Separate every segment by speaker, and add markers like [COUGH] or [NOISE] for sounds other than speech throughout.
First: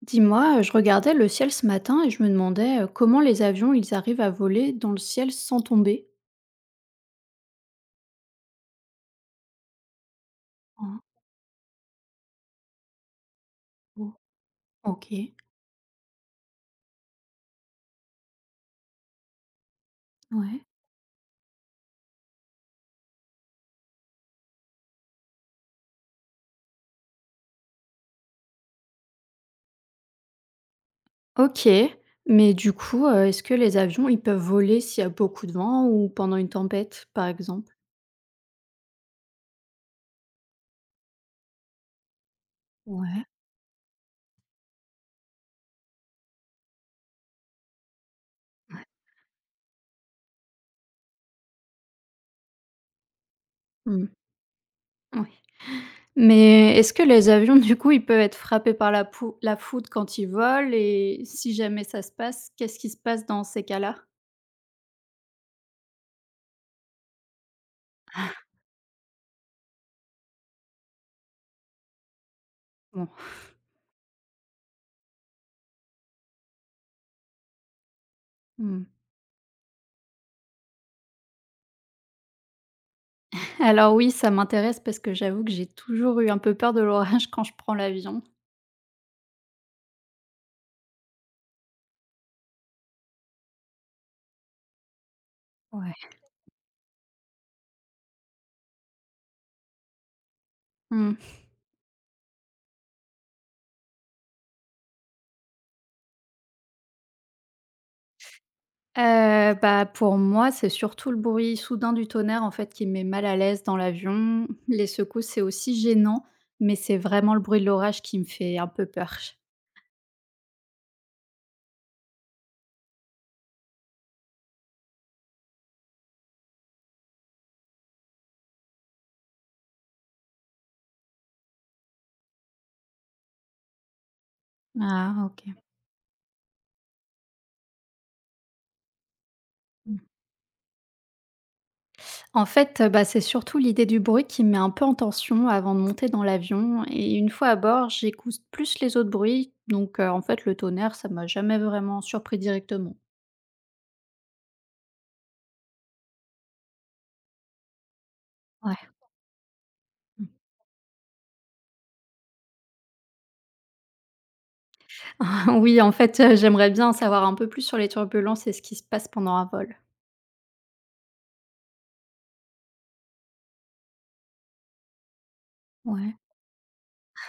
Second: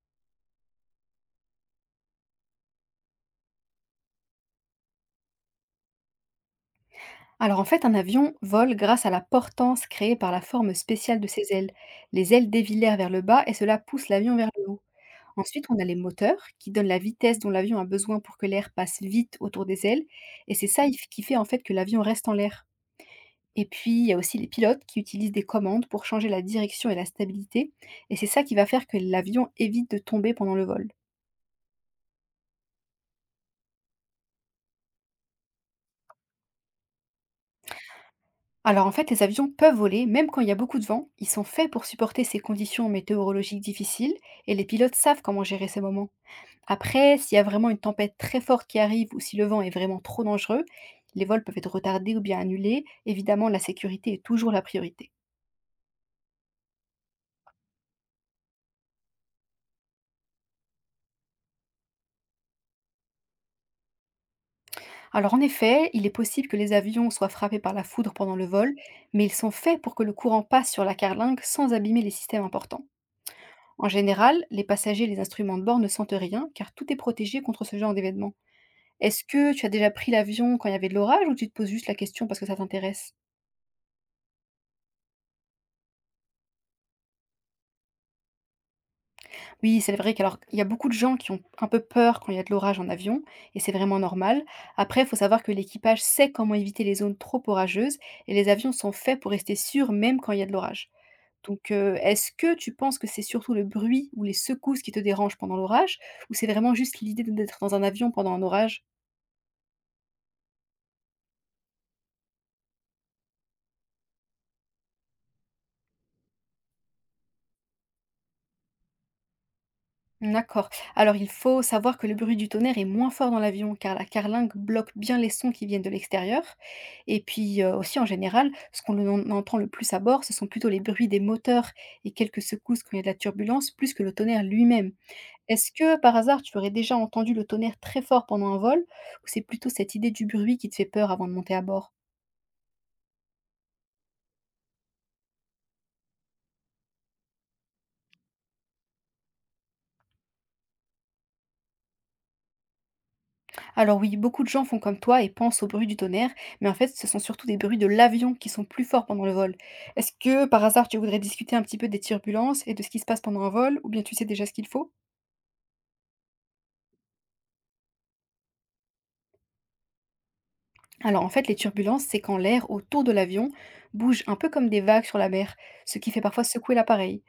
Speaker 1: Dis-moi, je regardais le ciel ce matin et je me demandais comment les avions ils arrivent à voler dans le ciel sans tomber.
Speaker 2: Alors en fait, un avion vole grâce à la portance créée par la forme
Speaker 1: Ah,
Speaker 2: spéciale de ses ailes. Les ailes dévillèrent vers le bas et cela pousse
Speaker 1: oh,
Speaker 2: l'avion vers le haut.
Speaker 1: ok,
Speaker 2: Ensuite, on a les moteurs qui donnent la vitesse dont l'avion a besoin pour que l'air passe vite autour des ailes. Et
Speaker 1: ouais.
Speaker 2: c'est ça qui fait en fait que l'avion reste en l'air. Et puis, il y a aussi les pilotes qui utilisent des commandes pour changer la direction et la stabilité. Et c'est ça qui va faire que l'avion évite de tomber pendant le vol.
Speaker 1: Ok, mais du coup, est-ce que les avions ils peuvent voler s'il y a beaucoup de vent ou pendant une tempête, par exemple?
Speaker 2: Alors en fait, les avions peuvent voler, même quand il y a beaucoup de vent. Ils sont faits pour supporter ces conditions
Speaker 1: Ouais.
Speaker 2: météorologiques difficiles et les pilotes savent comment gérer ces moments. Après, s'il y a vraiment une tempête très forte qui arrive ou si le vent est vraiment trop dangereux, les vols peuvent être retardés ou bien annulés. Évidemment, la
Speaker 1: Hmm,
Speaker 2: sécurité est toujours la priorité.
Speaker 1: ouais. Mais est-ce que les avions, [LAUGHS] du coup, ils peuvent être frappés par la foudre quand ils volent et si jamais ça se passe, qu'est-ce qui se passe dans ces cas-là?
Speaker 2: Alors en effet, il est possible que les avions soient frappés par la foudre pendant le vol, mais ils sont faits pour que le courant passe sur la carlingue sans abîmer les systèmes importants. En général, les passagers et les instruments de bord ne sentent rien car tout est protégé contre ce genre d'événement.
Speaker 1: Bon.
Speaker 2: Est-ce que tu as déjà pris l'avion quand il y avait de l'orage, ou tu te poses juste la question parce que ça t'intéresse?
Speaker 1: Alors oui, ça m'intéresse parce que j'avoue que j'ai toujours eu un peu peur de l'orage [LAUGHS] quand je prends l'avion.
Speaker 2: Oui, c'est vrai qu'alors il y a beaucoup de gens qui ont un peu peur quand il y a de l'orage en avion, et c'est vraiment normal. Après, il faut savoir que
Speaker 1: Ouais.
Speaker 2: l'équipage sait comment éviter les zones trop orageuses, et les avions sont faits pour rester sûrs même quand il y a de l'orage.
Speaker 1: Mmh.
Speaker 2: Donc, est-ce que tu penses que c'est surtout le bruit ou les secousses qui te dérangent pendant l'orage, ou c'est vraiment juste l'idée d'être dans un avion pendant un orage?
Speaker 1: Bah, pour moi, c'est surtout le bruit soudain du tonnerre, en fait, qui me met mal à l'aise dans l'avion. Les secousses, c'est aussi gênant, mais c'est vraiment le bruit de l'orage qui me fait un peu peur.
Speaker 2: D'accord. Alors il faut savoir que le bruit du tonnerre est moins fort dans l'avion, car la carlingue bloque bien les sons qui viennent de l'extérieur. Et puis aussi en général, ce entend le plus à bord, ce sont plutôt les bruits des moteurs et quelques secousses quand il y a de la turbulence, plus que le tonnerre lui-même.
Speaker 1: Ah OK.
Speaker 2: Est-ce que par hasard tu aurais déjà entendu le tonnerre très fort pendant un vol, ou c'est plutôt cette
Speaker 1: Mmh.
Speaker 2: idée du bruit qui te fait peur avant de monter à bord?
Speaker 1: En fait, bah, c'est surtout l'idée du bruit qui me met un peu en tension avant de monter dans l'avion et une fois à bord, j'écoute plus les autres bruits donc en fait, le tonnerre, ça m'a jamais vraiment surpris directement.
Speaker 2: Alors oui, beaucoup de gens font comme toi et pensent au bruit du tonnerre, mais en fait, ce sont surtout des bruits de l'avion qui sont plus
Speaker 1: Ouais.
Speaker 2: forts pendant le vol. Est-ce
Speaker 1: Mmh.
Speaker 2: que par hasard, tu voudrais discuter un petit peu des turbulences et de ce qui se passe pendant un vol, ou bien tu sais déjà ce qu'il faut?
Speaker 1: [LAUGHS] Oui, en fait, j'aimerais bien en savoir un peu plus sur les turbulences et ce qui se passe pendant un vol.
Speaker 2: Alors en fait, les turbulences, c'est quand l'air autour de l'avion bouge un peu comme des vagues sur la mer, ce qui
Speaker 1: Ouais.
Speaker 2: fait parfois secouer l'appareil.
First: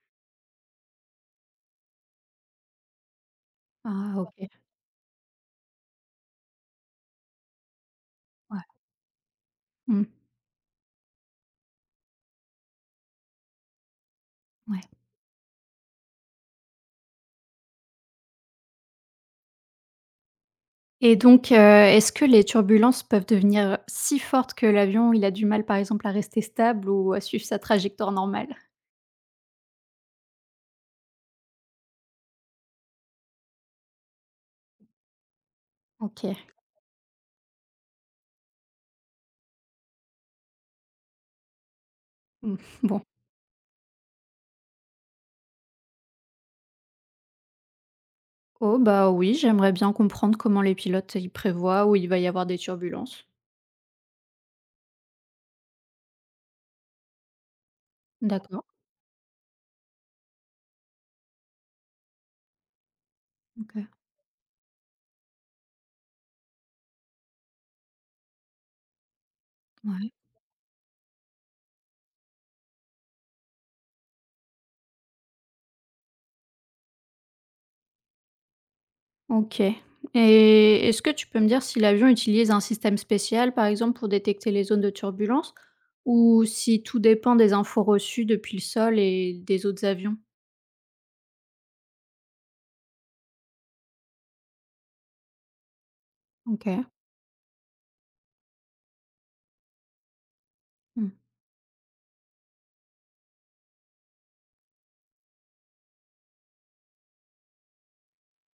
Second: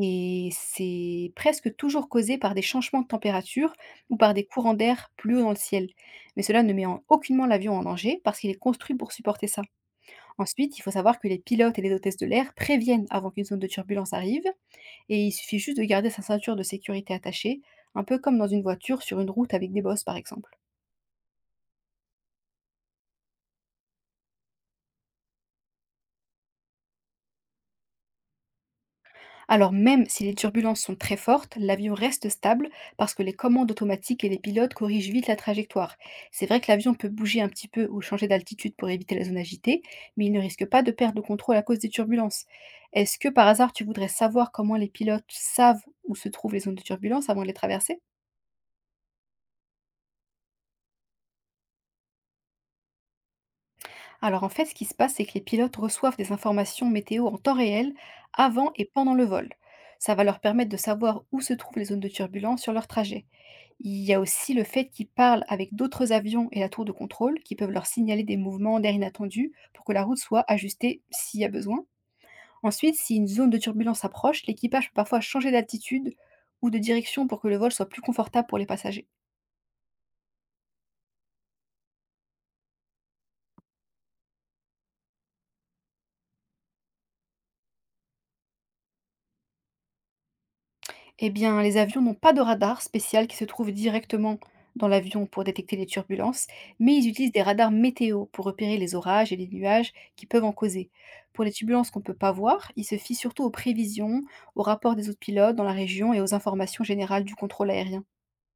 Speaker 2: Et c'est presque toujours causé par des changements de température
Speaker 1: Ah
Speaker 2: ou par
Speaker 1: OK.
Speaker 2: des
Speaker 1: Ouais.
Speaker 2: courants d'air plus haut dans le ciel. Mais cela ne met en aucunement l'avion en danger, parce qu'il est
Speaker 1: Ouais.
Speaker 2: construit pour supporter ça.
Speaker 1: Mmh.
Speaker 2: Ensuite, il faut savoir que les pilotes et les hôtesses de l'air préviennent avant qu'une zone de turbulence arrive,
Speaker 1: Ouais
Speaker 2: et il suffit juste de garder sa ceinture de sécurité attachée, un peu comme dans une voiture sur une route avec des bosses par exemple.
Speaker 1: et donc est-ce que les turbulences peuvent devenir si fortes que l'avion, il a du mal, par exemple, à rester stable ou à suivre sa trajectoire normale?
Speaker 2: Alors même si les turbulences sont très fortes, l'avion reste stable, parce que les commandes automatiques et les pilotes corrigent vite la trajectoire.
Speaker 1: OK.
Speaker 2: C'est vrai que l'avion peut bouger un petit peu ou changer d'altitude pour éviter la zone agitée, mais il ne risque pas de perdre le contrôle à cause des turbulences.
Speaker 1: Mmh. Bon.
Speaker 2: Est-ce que par hasard tu voudrais savoir comment les pilotes savent où se trouvent les zones de turbulence avant de les traverser?
Speaker 1: Oh bah, oui, j'aimerais bien comprendre comment les pilotes, ils prévoient où il va y avoir des turbulences.
Speaker 2: Alors en fait, ce qui se passe, c'est que les pilotes reçoivent des informations météo en temps réel,
Speaker 1: D'accord.
Speaker 2: avant et pendant le vol. Ça va leur permettre de savoir où se trouvent les zones de turbulence sur leur trajet.
Speaker 1: OK.
Speaker 2: Il y a aussi le fait qu'ils parlent avec d'autres avions et la tour de contrôle, qui peuvent leur signaler des mouvements d'air inattendus pour que la
Speaker 1: Ouais.
Speaker 2: route soit ajustée s'il y a besoin. Ensuite, si une zone de turbulence approche, l'équipage peut parfois changer d'altitude ou de direction pour que le vol soit plus confortable pour les passagers.
Speaker 1: OK et est-ce que tu peux me dire si l'avion utilise un système spécial, par exemple, pour détecter les zones de turbulence ou si tout dépend des infos reçues depuis le sol et des autres avions?
Speaker 2: Eh bien, les avions n'ont pas de radar spécial qui se trouve directement dans l'avion pour détecter les turbulences,
Speaker 1: OK.
Speaker 2: mais ils utilisent des radars météo pour repérer les orages et les nuages qui peuvent en causer.
Speaker 1: Mmh.
Speaker 2: Pour les turbulences qu'on ne peut pas voir, ils se fient surtout aux prévisions, aux rapports des autres pilotes dans la région et aux informations générales du contrôle aérien.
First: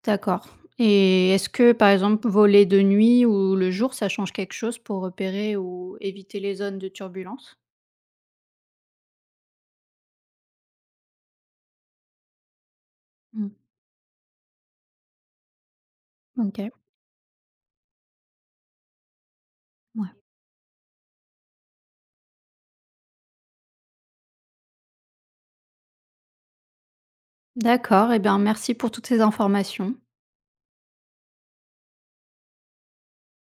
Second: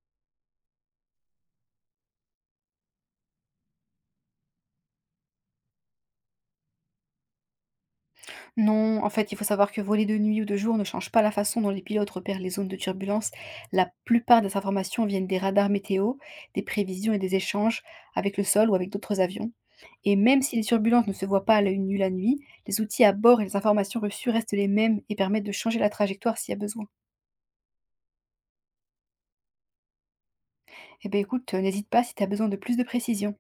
Speaker 1: D'accord et est-ce que, par exemple, voler de nuit ou le jour, ça change quelque chose pour repérer ou éviter les zones de turbulence?
Speaker 2: Non, en fait, il faut savoir que voler de nuit ou de jour ne change pas la façon dont les pilotes repèrent les zones de turbulence.
Speaker 1: Mmh.
Speaker 2: La plupart des informations viennent des radars météo, des
Speaker 1: OK,
Speaker 2: prévisions et des échanges avec le sol ou avec d'autres avions. Et
Speaker 1: ouais.
Speaker 2: même si les turbulences ne se voient pas à l'œil nu la nuit, les outils à bord et les informations reçues restent les mêmes et permettent de changer la trajectoire s'il y a besoin.
Speaker 1: D'accord et bien, merci pour toutes ces informations.
Speaker 2: Eh bien écoute, n'hésite pas si tu as besoin de plus de précision.